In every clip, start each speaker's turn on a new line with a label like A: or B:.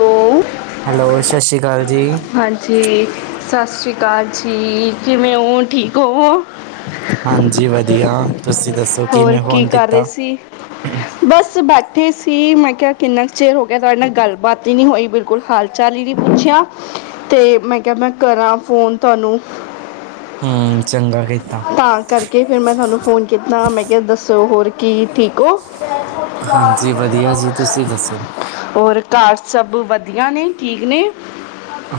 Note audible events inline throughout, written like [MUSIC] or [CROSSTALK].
A: Hello
B: hello ਸਤਿ ਸ਼੍ਰੀ ਅਕਾਲ। ਜੀ
A: ਹਾਂਜੀ ਸਤਿ ਸ਼੍ਰੀ ਅਕਾਲ। ਅਕਾਲ ਜੀ ਕਿਵੇਂ ਹੋ ਠੀਕ ਹੋਵੇ।
B: ਹਾਂਜੀ ਵਧੀਆ। ਤੁਸੀਂ ਦੱਸੋ
A: ਹੋਰ
B: ਕਿਵੇਂ
A: ਕੀ
B: ਫੋਨ
A: ਕਰ ਰਹੇ
B: ਕੀਤਾ
A: ਸੀ ਬਸ ਬੈਠੇ ਸੀ। ਸੀ ਮੈਂ ਕਿਹਾ ਕਿੰਨਾ ਕੁ ਚਿਰ ਹੋ ਗਿਆ ਤੁਹਾਡੇ ਨਾਲ ਗੱਲਬਾਤ ਹੀ ਨਹੀਂ ਹੋਈ ਬਿਲਕੁਲ ਹਾਲ ਚਾਲ ਹੀ ਨਹੀਂ ਪੁੱਛਿਆ ਤੇ ਮੈਂ ਕਿਹਾ ਮੈਂ ਕਰਾਂ ਫੋਨ ਤੁਹਾਨੂੰ?
B: ਹੂੰ ਚੰਗਾ ਏ।
A: ਤਾਂ ਕਰਕੇ ਫੇ? ਰ ਮੈਂ ਤੁਹਾਨੂੰ ਫੋਨ ਕੀਤਾ ਮੈਂ ਕਿਹਾ ਦੱਸੋ ਹੋਰ ਕੀ ਠੀਕ ਹੋ?
B: ਹਾਂਜੀ ਵਧੀਆ ਜੀ ਤੁਸੀਂ ਦੱਸੋ?
A: ਹੋਰ ਘਰ ਸਭ ਵਧੀਆ ਨੇ ਠੀਕ ਨੇ?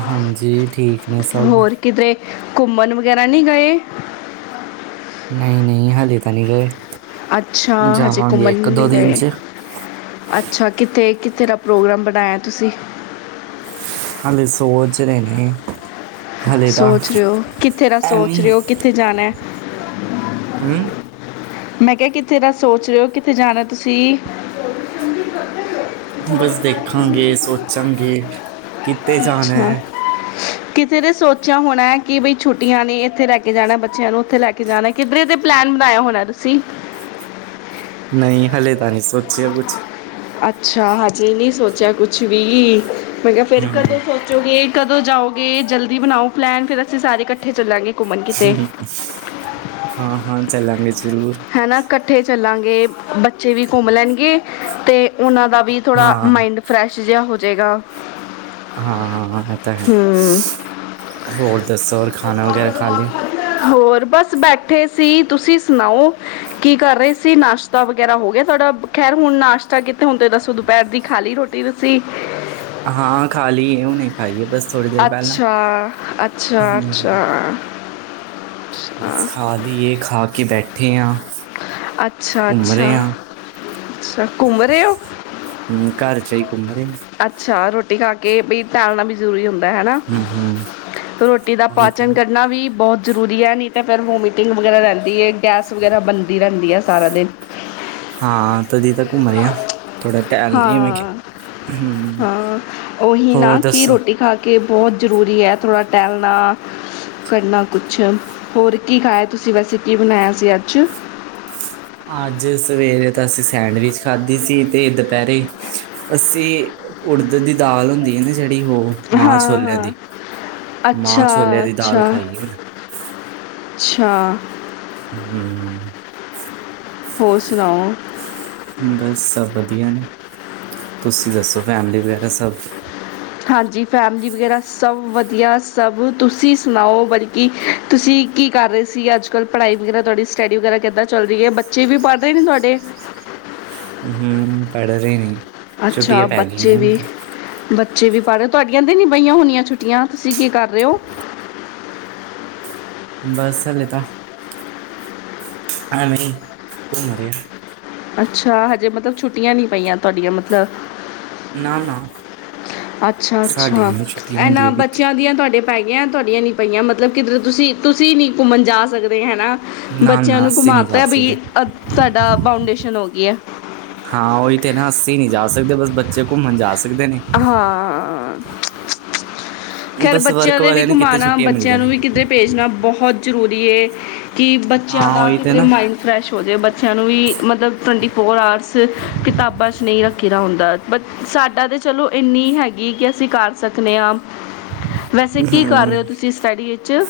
B: ਹਾਂਜੀ ਠੀਕ ਨੇ ਸਭ।
A: ਹੋਰ ਕਿਧਰੇ ਘੁੰਮਣ ਵਗੈਰਾ ਨਹੀਂ ਗਏ?
B: ਨਹੀਂ ਨਹੀਂ ਹਾਲੇ ਤਾਂ ਨਹੀਂ ਗਏ।
A: ਅੱਛਾ ਹਜੇ
B: ਜਾਵਾਂਗੇ
A: ਘੁੰਮਣ
B: ਇੱਕ
A: ਨਹੀਂ
B: ਦੋ
A: ਗਏ
B: ਦਿਨ ਚ
A: ਅੱਜ। ਅੱਛਾ ਕਿੱਥੇ ਕਿੱਥੇ ਦਾ ਪ੍ਰੋਗਰਾਮ ਬਣਾਇਆ ਤੁਸੀਂ?
B: ਹਲੇ ਸੋਚ ਰਹੇ ਨੇ। ਹਾਲੇ ਤਾਂ
A: ਸੋਚ ਰਹੇ ਹੋ ਕਿੱਥੇ ਦਾ
B: ਐਵੇਂ
A: ਸੋਚ
B: ਹੀ।
A: ਰਹੇ ਹੋ ਕਿੱਥੇ ਜਾਣਾ?
B: ਹੂੰ।
A: ਮੈਂ ਕਿਹਾ ਕਿੱਥੇ ਦਾ ਸੋਚ ਰਹੇ ਹੋ ਕਿੱਥੇ ਜਾਣਾ ਤੁਸੀਂ?
B: ਬਸ ਦੇਖਾਂਗੇ ਸੋਚਾਂਗੇ। ਕਿੱਥੇ ਜਾਣਾ
A: ਅੱਛਾ
B: ਹੈ।
A: ਕਿੱਥੇ ਤੇ ਸੋਚਿਆ ਹੋਣਾ ਕਿ ਬਈ ਛੁੱਟੀਆਂ ਨੇ ਇੱਥੇ ਲੈ ਕੇ ਜਾਣਾ ਬੱਚਿਆਂ ਨੂੰ ਉੱਥੇ ਲੈ ਕੇ ਜਾਣਾ ਕਿਧਰੇ ਦੇ ਪਲੈਨ ਬਣਾਇਆ ਹੋਣਾ ਤੁਸੀਂ?
B: ਨਹੀਂ ਹਲੇ ਤਾਂ ਨਹੀਂ ਸੋਚਿਆ ਕੁੱਛ
A: ਅੱਛਾ ਹਜੇ ਨਹੀਂ ਸੋਚਿਆ ਕੁੱਛ ਵੀ ਮੈਂ ਕਿਹਾ ਫਿਰ ਕਦੇ
B: ਹੂੰ
A: ਸੋਚੋਗੇ ਕਦੋਂ ਜਾਓਗੇ ਜਲਦੀ ਬਣਾਓ ਪਲੈਨ ਫਿਰ ਅਸੀਂ ਸਾਰੇ ਇਕੱਠੇ ਚੱਲਾਂਗੇ ਘੁੰਮਣ ਕਿਤੇ
B: ਹਾਂ ਹਾਂ ਚੱਲਾਂਗੇ ਜ਼ਰੂੱਰ
A: ਹਨਾ ਇਕੱਠੇ ਚਲੇ ਚਲਾਂਗੇ ਬੱਚੇ ਵੀ ਘੁੰਮ ਲੈਣਗੇ ਤੇ ਉਹਨਾਂ ਦਾ ਵੀ ਥੋੜਾ
B: ਹਾਂ
A: ਮਾਇੰਡ ਫਰੈਸ਼ ਜਿਹਾ ਹੋ ਜਗਾ
B: ਹਾਂ ਹਾਂ ਹਾਂ ਇਹ ਤਾਂ ਹੈ ਹੋਰ ਦੱਸੋ ਹੋਰ ਖਾਣਾ ਵਗੈਰਾ ਖਾ ਲਿਆ
A: ਇਕੱਠੇ ਸੀ ਤੁਸੀਂ ਸੁਣਾਓ ਕੀ ਕਰ ਰਹੇ ਸੀ ਨਾਸ਼ਤਾ ਵਗੈਰਾ ਹੋ ਗਿਆ ਤੁਹਾਡਾ ਖੈਰ ਹੁਣ ਨਾਸ਼ਤਾ ਕਿਤੇ ਹੁਣ ਤੇ ਦੱਸੋ ਦੁਪਹਿਰ ਦੀ ਖਾਲੀ ਰੋਟੀ ਤੁਸੀਂ
B: ਹਾਂ ਖਾ ਲਈ ਹੁਨੇ ਨਹੀਂ ਖਾਈਏ ਬਸ ਥੋੜ੍ਹੀ ਦੇਰ ਪਹਿਲਾਂ
A: ਅੱਛਾ ਅੱਛਾ ਅੱਛਾ
B: ਹਮ,
A: ਅੱਛਾ
B: ਬਸ ਖਾਲੀ ਇਹ ਖਾ ਕੇ ਬੈਠ ਬੈਠੇ ਹਾਂ
A: ਅੱਛਾ
B: ਘੁੰਮ
A: ਅੱਛਾ
B: ਰਹੇ ਹਾਂ
A: ਅੱਛਾ ਘੁੰਮ ਰਹੇ ਹੋ
B: ਹਮ, ਘਰ 'ਚ ਹੀ ਘੁੰਮ ਰਹੇ
A: ਅੱਛਾ ਰੋਟੀ ਰੋਟੀ ਖਾ ਕੇ ਵੀ ਟੇਲਣਾਂ ਵੀ ਜ਼ਰੂਰੀ ਹੁੰਦਾ ਹਨਾ
B: ਹਮ ਹਮ
A: ਰੋਟੀ ਦਾ
B: ਉਹੀ ਤਾਂ
A: ਪਾਚਨ
B: ਨਾ।
A: ਕਰਨਾ ਵੀ ਬਹੁਤ ਜ਼ਰੂਰੀ ਹੈ ਨਹੀਂ ਤਾਂ ਫਿਰ ਵੋਮੀਟਿੰਗ ਵਗੈਰਾ ਰਹਿੰਦੀ ਹੈ ਗੈਸ ਵਗੈਰਾ ਬੰਦ ਰਹਿੰਦੀ ਆ ਸਾਰਾ ਦਿਨ
B: ਹਾਂ ਤਦੀ ਤਾਂ ਘੁੰਮ ਰਹੀਹਾ ਥੋੜ੍ਹਾ ਟਹਿ ਲਈ ਮੈਂ
A: ਹਾਂ
B: ਕਿਹਾ ਹਮ
A: ਹਾਂ ਉਹੀ
B: ਹੋਰ
A: ਨਾ
B: ਦੱਸੋ
A: ਰੋਟੀ ਖਾ ਕਿ ਬਹੁਤ ਜ਼ਰੂਰੀ ਹੈ ਥੋੜ੍ਹਾ ਟਹਿਲਣਾ ਕਰਨਾ ਕੁਛ ਹੋਰ ਕੀ ਖਾਇਆ ਤੁਸੀਂ ਵੈਸੇ ਕੀ ਬਣਾਇਆ ਸੀ ਅੱਜ
B: ਅੱਜ ਸਵੇਰੇ ਤਾਂ ਅਸੀਂ ਸੈਂਡਵਿਚ ਖਾਧੀ ਸੀ ਤੇ ਦੁਪਹਿਰੇ ਅਸੀਂ ਉੜਦ ਦੀ ਦਾਲ ਹੁੰਦੀ ਹੈ ਨਾ ਜਿਹੜੀ ਮਾਂ
A: ਹਾਂ
B: ਛੋਲਿਆਂ
A: ਹਾਂ
B: ਦੀ ਮਾਂ
A: ਅੱਛਾ
B: ਛੋਲਿਆਂ ਦੀ ਦਾਲ
A: ਅੱਛਾ
B: ਖਾਈ ਉਹਨੇ
A: ਅੱਛਾ
B: ਹਮ
A: ਹੋਰ ਸੁਣਾਓ
B: ਬਸ ਸਭ ਵਧੀਆ ਨੇ ਤੁਸੀਂ ਦੱਸੋ ਫੈਮਲੀ ਵਗੈਰਾ ਸਭ
A: ਹਾਂਜੀ ਫੈਮਲੀ ਵਗੈਰਾ ਸਭ ਵਧੀਆ ਸਭ ਤੁਸੀਂ ਸੁਣਾਓ ਬਲਕਿ ਤੁਸੀਂ ਕੀ ਕਰ ਰਹੇ ਸੀ ਅੱਜ ਕੱਲ੍ਹ ਪੜ੍ਹਾਈ ਵਗੈਰਾ ਤੁਹਾਡੀ ਸਟੱਡੀ ਵਗੈਰਾ ਕਿੱਦਾਂ ਚੱਲ ਰਹੀ ਹੈ ਬੱਚੇ ਵੀ ਪੜ੍ਹ ਰਹੇ ਨੇ ਤੁਹਾਡੇ
B: ਹਮ ਪੜ੍ਹ ਰਹੇ ਨੇ
A: ਅੱਛਾ
B: ਛੁੱਟੀਆਂ ਪੈ ਗਈਆਂ
A: ਬੱਚੇ
B: ਨੇ ਹੁਣ
A: ਵੀ
B: ਤੇ
A: ਬੱਚੇ ਵੀ ਪੜ੍ਹ ਰਹੇ ਹੋ ਤੁਹਾਡੀਆਂ ਦੇ ਨੀ ਬਹੀਆਂ ਹੋਣੀਆਂ ਛੁੱਟੀਆਂ ਤੁਸੀਂ ਕੀ ਕਰ ਰਹੇ ਹੋ
B: ਬਸ ਹਾਲੇ ਤਾਂ ਹਾਂ ਮ ਕੁ ਮਰਿਆ
A: ਅੱਛਾ ਹਜੇ ਮਤਲਬ ਛੁੱਟੀਆਂ ਨੀ ਪਈਆਂ ਤੁਹਾਡੀਆਂ ਮਤਲਬ
B: ਨਾ ਨਾ
A: ਅੱਛਾ!
B: ਸਾਡੀ
A: ਅੱਛਾ
B: ਇੰਨੀ ਛੁੱਟੀ ਹੁੰਦੀ
A: ਇਹਨਾਂ
B: ਹੈ ਕਿਤੇ
A: ਬੱਚਿਆਂ ਦੀਆਂ ਤੁਹਾਡੇ ਪੈ ਗਿਆਂ ਤੁਹਾਡੀਆਂ ਨੀ ਪਈਆਂ ਮਤਲਬ ਕਿੱਧਰ ਤੁਸੀਂ -ਤੁਸੀਂ ਨੀ ਘੁੰਮਣ ਜਾ ਸਕਦੇ ਹੈ ਨਾ
B: ਨਾ
A: ਬੱਚਿਆਂ
B: ਨਾ
A: ਨੂੰ
B: ਅਸੀਂ ਨਹੀਂ ਜਾ
A: ਘੁਮਾਤਾਿਆ ਬ
B: ਸਕਦੇ
A: ਅ ਸਾਡਾ ਬਾਊਂਡੇਸ਼ਨ ਹੋ ਗਈ ਹੈ।
B: ਹਾਂ ਉਹੀ ਤੇ ਨਾ ਅਸੀਂ ਨਹੀਂ ਜਾ ਸਕਦੇ ਬੱਚੇ ਕੋ ਘੁੰਮਣ ਜਾ ਸਕ
A: ਹਾਂ ਖ਼ੈਰ
B: ਬਸ
A: ਬੱਚਿਆਂ
B: ਵਰਕ
A: ਦੇ ਵੀ
B: ਵਾਲਿਆਂ ਨੂੰ ਕਿਤੇ
A: ਘੁੰਮਾਉਣਾ
B: ਛੁੱਟੀਆਂ
A: ਬੱਚਿਆਂ
B: ਮਿਲਦੀਆਂ
A: ਨੂੰ
B: ਨੇ
A: ਵੀ ਕਿਧਰੇ ਭੇਜਣਾ ਬਹੁਤ ਜ਼ਰੂਰੀ ਹੈ। ਕਿ ਬੱਚਿਆਂ
B: ਹਾਂ
A: ਦਾ
B: ਉਹੀ ਤੇ
A: ਕਿਧਰੇ
B: ਨਾ
A: ਮਾਇੰਡ ਫਰੈਸ਼ ਹੋ ਜਾਵੇ ਬੱਚਿਆਂ ਨੂੰ ਵੀ ਮਤਲਬ ਟਵੰਟੀ ਫੋਰ ਆਰਟਸ ਕਿਤਾਬਾਂ 'ਚ ਨਹੀਂ ਰੱਖੇ ਦਾ ਹੁੰਦਾ ਬ ਸਾਡਾ ਤਾਂ ਚਲੋ ਇੰਨੀ ਹੈਗੀ ਕਿ ਅਸੀਂ ਕਰ ਸਕਦੇ ਹਾਂ। ਵੈਸੇ ਕੀ ਕਰ ਰਹੇ
B: ਹੂੰ
A: ਹੋ ਤੁਸੀਂ ਸਟੱਡੀ ਵਿੱਚ ਚ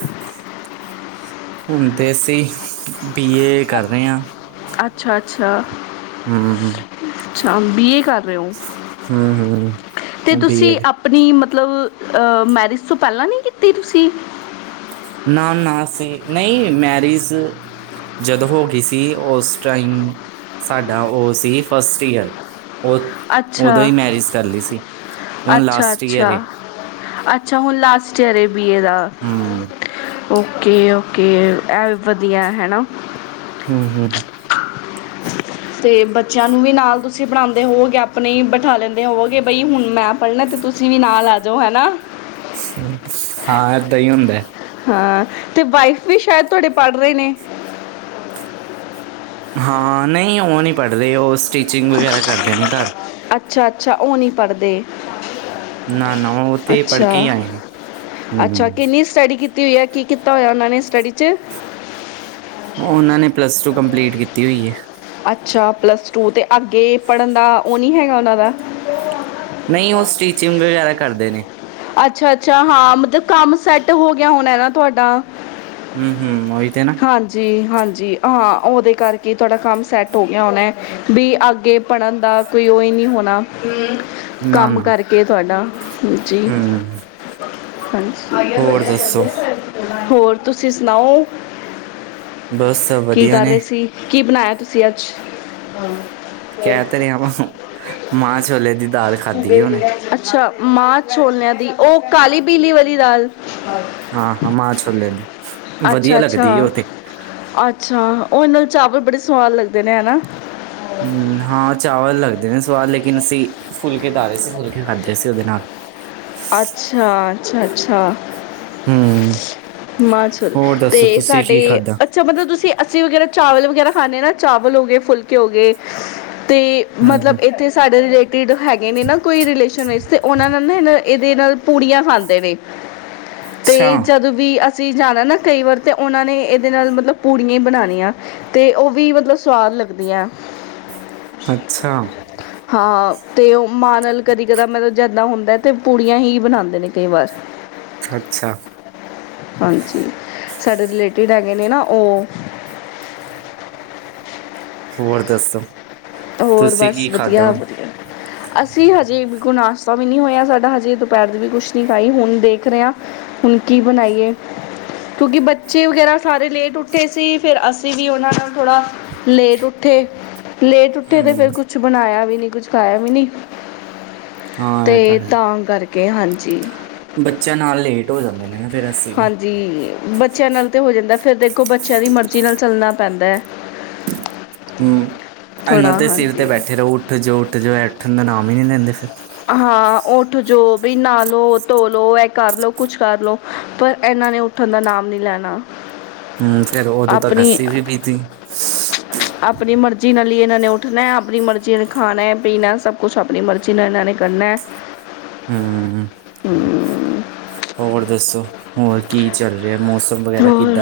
B: ਹੁਣ ਤੇ ਅਸੀਂ ਬੀ ਏ ਕਰ ਰਹੇ ਹਾਂ।
A: ਅੱਛਾ। ਅੱਛਾ
B: ਹਮ- ਹਮ
A: ਅੱਛਾ ਬੀ ਏ ਕਰ ਰਹੇ ਹੋ। ਤੇ
B: ਹੂੰ
A: ਤੁਸੀਂ
B: ਬੀਏ
A: ਆਪਣੀ ਮਤ ਮਤਲਬ ਮੈਰਿਜ ਤੋਂ ਪਹਿਲਾਂ ਨਹੀਂ ਕੀਤੀ ਤੁਸੀਂ
B: ਨਾ ਨਾ ਸੀ ਨਹੀਂ ਮੈਰਿਜ ਜਦੋਂ ਹੋ ਗਈ ਸੀ ਉਸ ਟਾਈਮ ਸਾਡਾ ਉਹ ਸੀ ਫਸਟ ਈਅਰ ਉਦੋਂ
A: ਅੱਛਾ
B: ਹੀ ਮੈਰਿਜ ਕਰ ਲਈ ਸੀ ਤੇ ਹੁਣ
A: ਅੱਛਾ
B: ਲਾਸਟ
A: ਅੱਛਾ
B: ਈਅਰ ਏ
A: ਅੱਛਾ! ਲਸਟ ਈਅਰਏ ਵੀ ਇਹ ਦਾ
B: ਹੂੰ
A: ਓਕੇ ਓਕੇ ਇਹ ਵਧੀਆ ਹੈ ਨਾ
B: ਹਮ ਹਮ
A: ਤੇ ਬੱਚਿਆਂ ਨੂੰ ਵੀ ਨਾਲ ਤੁਸੀਂ ਪੜਣਾਉਂਦੇ ਹੋਵੋਗੇ ਆਪਣੇ ਹੀ ਬਿਠਾ ਲੈਂਦੇ ਹੋਵੋਗੇ ਬਈ ਹੁਣ ਮੈਂ ਪੜ੍ਹਨਾ ਤੇ ਤੁਸੀਂ ਵੀ ਨਾਲ ਲੈ ਜਾਓ ਹੈ ਨਾ
B: ਹਾਂ ਏਦਾਂ ਹੀ ਹੁੰਦਾ।
A: ਹਾਂ ਤੇ ਵਾਈਫ ਵੀ ਸ਼ਾਇਦ ਤੁਹਾਡੇ ਪੜ੍ਹ ਰਹੇ ਨੇ।
B: ਹਾਂ ਨਹੀਂ ਉਹ ਨਹੀਂ ਪੜ੍ਹਦੇ ਉਹ ਸਟਿਚਿੰਗ ਵਗੈਰਾ ਕਰਦੇ ਨੇ। ਘਰ
A: ਅੱਛਾ। ਅੱਛਾ ਉਹ ਨਹੀਂ ਪੜ੍ਹਦੇ
B: ਨਾ ਨਾ ਉਹ ਉੱਥੇ
A: ਅੱਛਾ
B: ਪੜ੍ਹਕੇ ਹੀ ਆਏ ਨੇ ਹਮ ਹ
A: ਕੀ ਹੋਈਆ ਕੀ ਕੀਤਾ ਹੋਇਆ ਉਹਨਾਂ ਨੇ ਸਟੱਡੀ
B: ਉਹ ਉਹਨਾਂ ਨੇ ਪਲੱਸ ਟੂ ਕੰਪਲੀਟ ਕੀਤੀ ਹੋਈ ਹੈ।
A: ਅੱਛਾ ਪਲੱਸ ਟੂ ਅਤੇ ਅੱਗੇ ਪੜ੍ਹਨ ਦਾ ਉਹ ਨਹੀਂ ਹੈਗਾ ਉਹਨਾਂ ਦਾ।
B: ਨਹੀਂ ਉਹ ਸਟੀਚਿੰਗ ਵਗੈਰਾ ਕਰਦੇ ਨੇ।
A: ਅੱਛਾ। ਅੱਛਾ ਹਾਂ ਮਤਲਬ ਕੰਮ ਸੈੱਟ ਹੋ ਗਿਆ ਹੋਣਾ ਨਾ ਤੁਹਾਡਾ
B: ਹਮ ਹਮ ਉ ਹੀ ਤੇ ਨਾ
A: ਹਾਂਜੀ, ਹਾਂਜੀ ਹਾਂ ਉਹਦੇ ਕਰਕੇ ਤੁਹਾਡਾ ਕੰਮ ਸੈੱਟ ਹੋ ਗਿਆ ਹੋਣਾ ਵੀ ਅੱਗੇ ਪੜ੍ਹਨ ਦਾ ਕੋਈ ਉਹ ਹੀ ਨਹੀਂ ਹੋਣਾ।
B: ਨਾ
A: ਕੰਮ
B: ਨਾ
A: ਕਰਕੇ ਤੁਹਾਡਾ ਹਾਂਜੀ।
B: ਹੂੰ
A: ਹਾਂ
B: ਹੋਰ ਦੱਸੋ
A: [UNINTELLIGIBLE] ਹੋਰ ਤੁਸੀਂ ਸੁਣਾਓ?
B: ਬਸ
A: ਕੀ
B: ਵਧੀਆ
A: ਕਰ
B: ਨੇ।
A: ਰਹੇ ਸੀ ਕੀ ਬਣਾਇਆ ਤੁਸੀਂ ਅੱਜ?
B: ਕਹਿ ਤੇ ਰਿਹਾ ਵਾਂ ਮਾਂਹ ਛੋਲੇ ਦੀ ਦਾਲ ਖਾਧੀ ਹੈ ਉਹਨੇ
A: ਅੱਛਾ। ਮਾਂ ਛੋਲਿਆਂ ਦੀ ਉਹ ਕਾਲੀ ਪੀਲੀ ਵਾਲੀ ਦਾਲ
B: ਹਾਂ ਹਾਂ ਮਾਹ ਛੋਲਿਆ ਦੀ ਵਧੀਆ
A: ਅੱਛਾ ਅੱਛਾ
B: ਲੱਗਦੀ ੳਤੇ
A: ਅੱਛਾ ਉਹ ਨਾਲ ਚਾਵਲ ਬੜੇ ਸਵਾਦ ਲੱਗਦੇ ਨੇ ਹੈ ਨਾ।
B: ਹਮ, ਹਾਂ ਚਾਵਲ ਲੱਗਦੇ ਨੇ ਸਵਾਦ ਲੇਕਿਨ ਅਸੀਂ ਫੁਲਕੇ ਤਾਰੇ ਸੀ
A: ਅੱਛਾ ਅੱਛਾ ਅੱਛਾ।
B: ਹੂੰ
A: ਮਾਹ
B: ਹੋਰ ਦੱਸੋ
A: ਛੋਲੇ
B: ਤੁਸੀਂ
A: ਸਾਡੇ
B: ਕੀ ਖਾਧਾ
A: ਅੱਛਾ ਮਤਲਬ ਤੁਸੀਂ ਅਸੀਂ ਵਗੈਰਾ ਚਾਵਲ ਵਗੈਰਾ ਖਾਂਦੇ ਹਾਂ ਨਾ ਚਾਵਲ ਹੋ ਗਏ ਫੁਲਕੇ ਹੋ ਗਏ। ਅਤੇ
B: ਹੂੰ ਹੂੰ
A: ਮਤਲਬ ਇੱਥੇ ਸਾਡੇ ਰਿਲੇਟ ਤੇ ਦੇ ਹੈਗੇ ਨੇ ਨਾ ਕੋਈ ਰਿਲੇਸ਼ਨ ਵਿੱਚ ਤੇ ਉਹਨਾਂ ਨੇ ਨਾ ਇਹਨਾਂ ਇਹਦੇ ਨਾਲ ਪੂੜੀਆਂ ਖਾਂਦੇ ਨੇ ਤੇ
B: ਅੱਛਾ
A: ਜਦੋਂ ਵੀ ਅਸੀਂ ਅਸੀਂ ਜਾਣਾ ਨਾ ਕਈ ਵਾਰ ਤਾਂ ਉਹਨਾਂ ਨੇ ਇਹਦੇ ਨਾਲ ਮਤਲਬ ਪੂੜੀਆਂ ਹੀ ਬਣਾਉਣੀਆਂ ਤੇ ਉਹ ਵੀ ਮਤਲਬ ਸਵਾਦ ਲੱਗਦੀਆਂ।
B: ਅੱਛਾ।
A: ਹਾਂ ਤੇ ਮਾਣਲ ਕਦੀ ਕਦਾ ਮਿਲ ਜਾਦਾ ਹੁਣ ਤੇ ਪੁੂੜੀਆਂ ਹੀ ਬਣਾਉਂਦੇ ਨੇ ਕਈ ਵਾਰ।
B: ਅੱਛਾ ਅੱਛਾ
A: ਹਾਂਜੀ ਸਾਡੇ ਰਿਲੇਟਿਡ ਹੈਗੇ ਨੇ ਨਾ। ਉਹ
B: ਹੋਰ ਦਸੋ
A: ਹੋਰ ਬਸ ਵਧੀਆ ਵਧੀਆ ਅਸੀਂ ਹਜੇ ਬਿਲਕੁਲ ਨਾਸ਼ਤਾ ਵੀ ਨਹੀਂ ਹੋਇਆ ਸਾਡਾ ਹਜੇ ਦੁਪਹਿਰ ਦੀ ਵੀ ਕੁਛ ਨੀ ਖਾਈ ਹੁਣ ਦੇਖ ਰਹੇ ਹ ਹੁਣ ਕੀ ਬਣਾਈਏ ਕਿਉਂਕਿ ਬੱਚੇ ਵਗੈਰਾ ਸਾਰੇ ਲੇਟ ਉੱਠੇ ਸੀ ਫਿਰ ਅਸੀਂ ਵੀ ਉਹਨਾਂ ਨਾਲ ਥੋੜਾ ਲੇਟ ਉੱਠੇ ਲੇਟ ਤੇ ਫੇਰ
B: ਹੂੰ
A: ਕੁਛ ਬਣਾਇਆ ਵੀ ਨੀ ਤੇ ਕੁਝ ਖਾਇਆ ਵੀ ਨੀ ਤੇ
B: ਹਾਂ ਇਹ ਹੈ
A: ਤਾਂ ਕਰਕੇ ਕਿਹ ਹਾਂਜੀ।
B: ਬੱਚਿਆਂ ਨਾਲ ਲੇਟ ਹੋ ਜਾਂਦੇ ਨੇ ਨਾ। ਫਿਰ ਅਸੀਂ ਵੀ।
A: ਹਾਂਜੀ ਬੱਚੇ। ਬੱਚਿਆਂ ਨਾਲ ਤੇ ਹੋ ਜਾਂਦਾ ਫੇਰ ਦੇਖੋ ਬੱਚਿਆਂ ਦੀ ਮਰਜ਼ੀ ਨਾਲ ਚੱਲਣਾ ਪੈਂਦਾ ਹੈ।
B: ਹੂੰ। ਇਨਾਂ
A: ਥੋੜ੍ਹਾ
B: ਦੇ ਸਿਰ ਤੇ
A: ਹਾਂਜੀ
B: ਬੈਠੇ ਰਹੋ ਉੱਠ ਜੋ ਉੱਠ ਜੋ। ਉੱਠਣ ਦਾ ਨਾਮ ਹੀ ਨਹੀਂ ਲੈਂਦੇ ਫੇਰ।
A: ਹਾਂ ਉੱਠ ਜੋ ਵੀ ਨਾ ਲੋ ਧੋ ਲੋ ਇਹ ਕਰ ਲੋ ਕੁਛ ਕਰ ਲੋ ਪਰ ਇਹਨਾਂ ਨੇ ਉੱਠਣ ਦਾ ਨਾਮ ਨੀ ਲੈਣਾ।
B: ਹੂੰ ਫੇਰ ਉਦੋਂ ਤਾਂ
A: ਆਪਣੀ
B: ਲੱਸੀ ਵੀ ਪੀਤੀ।
A: ਆਪਣੀ ਮਰਜ਼ੀ ਨਾਲ ਹੀ ਇਹਨਾਂ ਨੇ ਉੱਠਣਾ ਆਪਣੀ ਮਰਜ਼ੀ ਨੇ ਖਾਣਾ ਪੀਣਾ ਸਭ ਕੁਛ ਆਪਣੀ ਮਰਜ਼ੀ ਨਾਲ ਇਹਨਾਂ ਨੇ। ਕਰਨਾ।
B: ਹੂੰ।
A: ਹੂੰ।
B: ਹੋਰ ਦੱਸੋ ਹੋਰ ਕੀ ਚੱਲ ਰਿਹਾ ਹੈ?
A: ਹੋਰ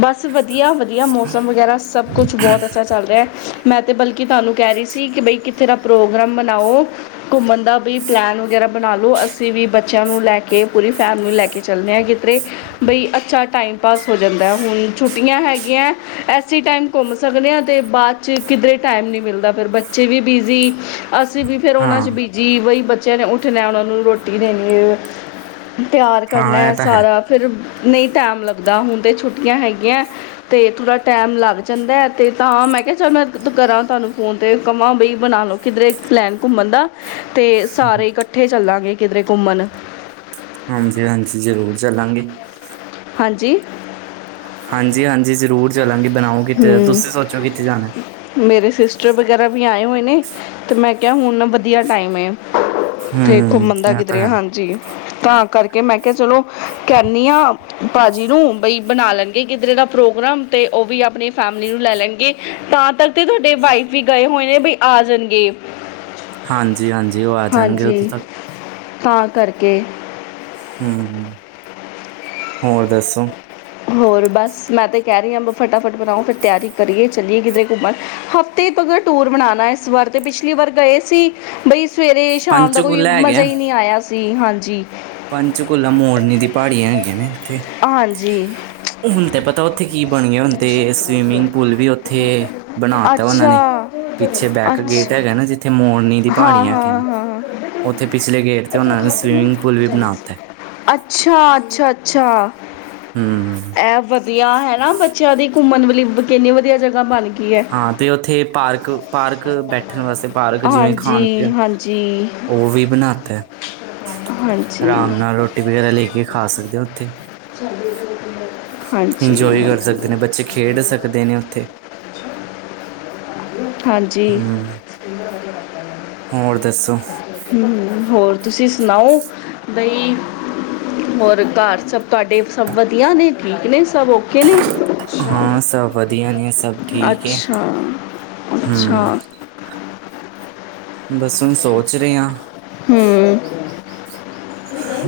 A: ਬਸ ਵਧੀਆ ਵਧੀਆ ਮੌਸਮ ਵਗੈਰਾ ਸਭ ਕੁਛ ਬਹੁਤ ਅੱਛਾ ਚੱਲ ਰਿਹਾ ਹੈ ਮੈਂ। ਅਤੇ ਬਲਕਿ ਤੁਹਾਨੂੰ ਕਹਿ ਰਹੀ ਸੀ ਕਿ ਬਈ ਕਿੱਥੇ ਦਾ ਪ੍ਰੋਗਰਾਮ ਬਣਾਓ ਘੁੰਮਣ ਦਾ ਵੀ ਪਲੈਨ ਵਗੈਰਾ ਬਣਾ ਲਉ ਅਸੀਂ ਵੀ ਬੱਚਿਆਂ ਨੂੰ ਲੈ ਕੇ ਪੂਰੀ ਫੈਮਿਲੀ ਨੂੰ ਲੈ ਕੇ ਚੱਲਦੇ ਹਾਂ ਕਿਧਰੇ ਬਈ। ਅੱਛਾ ਟਾਈਮ ਪਾਸ ਹੋ ਜਾਂਦਾ ਹੁਣ ਛੁੱਟੀਆਂ ਹੈਗੀਆਂ ਐਸੀ ਟਾਈਮ ਘੁੰਮ ਸਕਦੇ ਹਾਂ ਅਤੇ ਬਾਅਦ 'ਚ ਕਿਧਰੇ ਟਾਈਮ ਨਹੀਂ ਮਿਲਦਾ ਫਿਰ ਬੱਚੇ ਵੀ ਬਿਜ਼ੀ। ਅਸੀਂ ਵੀ ਫਿਰ ਉਹਨਾਂ
B: ਹਾਂ
A: 'ਚ ਬੀਜੀ ਬਈ। ਬੱਚਿਆਂ ਨੇ ਉੱਠਣਾ ਉਹ ਨੂੰ ਰੋਟੀ ਦੇਣੀ। ਤਿਆਰ
B: ਹਾਂ
A: ਕਰਨਾ
B: ਇਹ ਤਾਂ ਹੈ
A: ਸਾਰਾ ਫਿਰ। ਨਹੀਂ ਟਾਈਮ ਲੱਗਦਾ ਹੁਣ ਤਾਂ ਛੁੱਟੀਆਂ ਹੈਗੀਆਂ ਤੇ ਥੋੜ੍ਹਾ ਟਾਈਮ ਲੱਗ ਜਾਂਦਾ ਤੇ ਤਾਂ ਮੈਂ ਕਿਹਾ ਚਲ ਮੈਂ ਕਰਾਂ ਤੁਹਾਨੂੰ ਫੋਨ ਤੇ ਕਹਾਂ ਬਈ ਬਣਾ ਲਓ ਕਿੱਧਰੇ ਪਲੈਨ ਘੁੰਮਣ ਦਾ। ਤੇ ਸਾਰੇ ਇਕੱਠੇ ਚੱਲਾਂਗੇ। ਕਿਧਰੇ ਘੁੰਮਣ।
B: ਹਾਂਜੀ ਹਾਂਜੀ ਜ਼ਰੂਰ ਚੱਲਾਂਗੇ।
A: ਹਾਂਜੀ।
B: ਹਾਂਜੀ ਹਾਂਜੀ ਜ਼ਰੂਰ ਚੱਲਾਂਗੇ। ਬਣਾਓ ਕਿੱਥੇ
A: ਹੂੰ
B: ਤੁਸੀਂ ਸੋਚੋ ਕਿੱਥੇ ਜਾਣਾ?
A: ਮੇਰੇ ਸਿਸਟਰ ਵਗੈਰਾ ਵੀ ਆਏ ਹੋਏ ਨੇ ਤੇ ਮੈਂ ਕਿਹਾ ਹੁਣ ਵਧੀਆ ਟਾਈਮ ਹੈ। ਤੇ
B: ਹੂੰ
A: ਘੁੰਮਣਦਾ
B: ਇਹ ਤਾਂ
A: ਕਿਧਰੇ
B: ਹੈ
A: ਹਾਂਜੀ। ਤਾਂ ਕਰਕੇ ਮੈਂ ਕਿਹਾ ਚਲੋ ਕਹਿਣੀ ਭਾਜੀ ਨੂੰ ਬਈ ਬਣਾ ਲੈਣਗੇ ਕਿਧਰੇ ਦਾ ਪ੍ਰੋਗਰਾਮ ਤੇ ਉਹ ਵੀ। ਆਪਣੀ ਫੈਮਲੀ ਨੂੰ ਲੈ ਲੈਣਗੇ ਤਾਂ ਤੱਕ ਤੇ ਤੁਹਾਡੇ ਵਾਈਫ ਵੀ ਗਏ ਹੋਏ ਨੇ ਬਈ ਆ ਜਾਣਗੇ।
B: ਹਾਂਜੀ ਹਾਂਜੀ ਉਹ ਆ ਜਾਣਗੇ ਉਦੋਂ
A: ਹਾਂਜੀ
B: ਤੱਕ।
A: ਤਾਂ ਕਰਕੇ।
B: ਹੂੰ ਹੋਰ ਦੱਸੋ?
A: ਹੋਰ ਬਸ ਮੈਂ ਤੇ ਕਹਿ ਰਹੀ ਹਾਂ ਫਟਾਫਟ ਬਣਾਓ ਫਿਰ ਤਿਆਰੀ ਕਰੀਏ ਚੱਲਏ ਕਿਧਰੇ ਘੁੰਮਣ ਹਫ਼ਤੇ ਤੱਕ ਟੂਰ ਬਣਾਉਣਾ ਇਸ ਵਾਰ ਤੇ ਪਿਛਲੀ ਵਾਰ ਗਏ ਸੀ ਬਈ। ਸਵੇਰੇ ਸ਼ਾਮ ਦਾ ਕੋਈ
B: ਪੰਚਕੂਲਾ
A: ਮਜ਼ਾ ਹੀ ਨਹੀਂ ਆਇਆ ਸੀ ਹਾਂਜੀ। ਜੀ।
B: ਪੰਚਕੁਲਾ ਮੋਰਨੀ ਦੀ ਪਹਾੜੀਆਂ ਹੈਗੀਆਂ ਨੇ।
A: ਹਾਂਜੀ
B: ਹੁਣ ਤੇ ਪਤਾ ਔ ਕੀ ਬਣਿਏ ਹੁਣ ਤੇ ਸਵੀਮਿੰਗ ਪੂਲ ਵੀ ਉੱਥੇ ਬਣਾ ਤਾ ਉਹਨਾਂ
A: ਅੱਛਾ
B: ਨੇ ਪਿੱਛੇ ਬੈਕ
A: ਅੱਛਾ
B: ਗੇਟ ਹੈਗਾ ਨਾ ਜਿੱਥੇ ਮੋ ਨੀ ਦੀ
A: ਹਾਂ
B: ਪਹਾੜੀ ਹੇਗੇ
A: ਹਾਂ
B: ਨ,
A: ਹਾਂ
B: ਉੱਥੇ ਪਿਛਲੇ ਗੇਟ ਤੇ ਉਹਨਾਂ ਨੂੰ ਸਵਿਮਿੰਗ
A: ਅੱਛਾ- ਅੱਛਾ ਅੱਛਾ।
B: ਹੂੰ
A: ਇਹ ਵਧੀਆ ਹੈਨਾ, ਬੱਚਿਆਂ ਦੀ ਘੁੰਮਣ ਵਲੀ ਕਿੰਨੀ ਵਧੀਆ ਜਗਾ ਬਣ ਗਈ ਹੈ
B: ਹਾਂ ਤੇ ਉੱਥੇ ਪਾਰਕ, ਪਾਰਕ ਬੈਠਣ ਵਾਸਤੇ ਪਾਰਕ ਜਿਵੇਂ ਖਾਣ
A: ਹਾਂਜੀ
B: ਪੀਣ ਅ
A: ਹਾਂਜੀ
B: ਉਹ ਵੀ ਬਣਾਤਾ,
A: ਹਾਂਜੀ
B: ਆਰਾਮ ਨਾਲ ਰੋਟੀ ਵਗੈਰਾ ਲੇ ਕੇ ਕੇ ਖਾ ਸਕਦੇ ਹੋ ਉੱਥੇ
A: [INAUDIBLE]
B: ਇੰਜੋਏ ਕਰ ਸਕਦੇ ਨੇ
A: ਹਾਂਜੀ
B: ਬੱਚੇ, ਖੇਡ ਸਕਦੇ ਨੇ ਉੱਥੇ।
A: ਹਾਂਜੀ,
B: ਹੂੰ ਹੋਰ ਦੱਸੋ
A: ਹੂੰ ਹੂੰ, ਹੋਰ ਤੁਸੀਂ ਸੁਣਾਓ ਬਈ ਹੋਰ ਘਰ ਸਭ ਤੁਹਾਡੇ ਸਭ ਵਧੀਆ ਨੇ, ਠੀਕ ਨੇ ਸਭ ਔ ਕਿਹਨੇ,
B: ਹਾਂ ਸਭ ਵਧੀਆ ਨੇ ਸਭ ਠੀਕ ਹੈ
A: ਅੱਛਾ। ਅੱਛਾ
B: ਹੂੰ ਬਸ ਹੁਣ ਸੋਚ ਰਹੇ ਹਾਂ
A: ਹੂੰ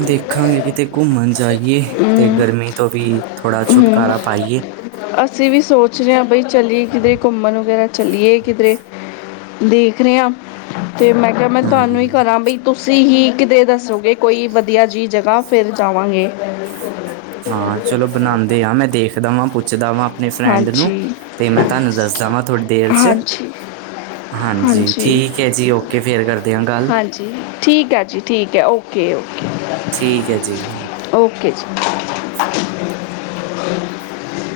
B: ਦੇਖਾਂਗੇ ਕਿਤੇ ਘੁੰਮਣ ਜਾਈਏ ਤੇ
A: ਹੂੰ
B: ਗਰਮੀ ਤੋਂ ਵੀ ਥੋੜ੍ਹਾ
A: ਹੂੰ
B: ਛੁਟਕਾਰਾ ਪਾਾਈਏ।
A: ਅਸੀਂ ਵੀ ਸੋਚ ਰਹੇ ਹਾਂ ਬਈ ਚਲੀਏ ਕਿਧਰੇ ਘੁੰਮਣ ਵਗੈਰਾ ਚਲੀਏ ਕਿਧਰੇ ਦੇਖ ਰਹੇ ਹਾਂ ਤੇ ਮੈਂ ਕਿਹਾ ਮੈਂ ਤੁਹਾਨੂੰ ਹੀ
B: ਹੂੰ
A: ਕਰਾਂ ਬਈ ਤੁਸੀਂ ਹੀ ਕਿਤੇ ਦੱਸੋਗੇ ਕੋਈ ਵਧੀਆ ਜੀ ਜਗ੍ਹਾ ਫੇਰ ਜਾਵਾਂਗੇ।
B: ਹਾਂ ਚਲੋ ਬਣਾਉਂਦੇ ਆ, ਮੈਂ ਦੇਖ ਦਾ ਵਾਂ, ਪੁੱਛਦਾ ਵਾਂ ਅਪਣੇ ਫਰੈਂਡ ਨੂੰ
A: ਹਾਂਜੀ
B: ਤੇ ਮੈਂ ਤੁਹਾਨੂੰ ਦੱਸਦਾ ਵਾਂ ਥੋੜ੍ਹੀ ਦੇਰ ਚ,
A: ਹਾਂਜੀ
B: ਹਾਂਜੀ ਠੀਕ ਹੈ ਜੀ ਔਕੇ ਫੇਿਰ ਕਰਦੇ ਹ ਗੱਲ
A: ਕੇ ਉਹ
B: ਠੀਕ ਹੈ ਜੀ। ਔਕੇ।
A: ਓਕੇ [INAUDIBLE]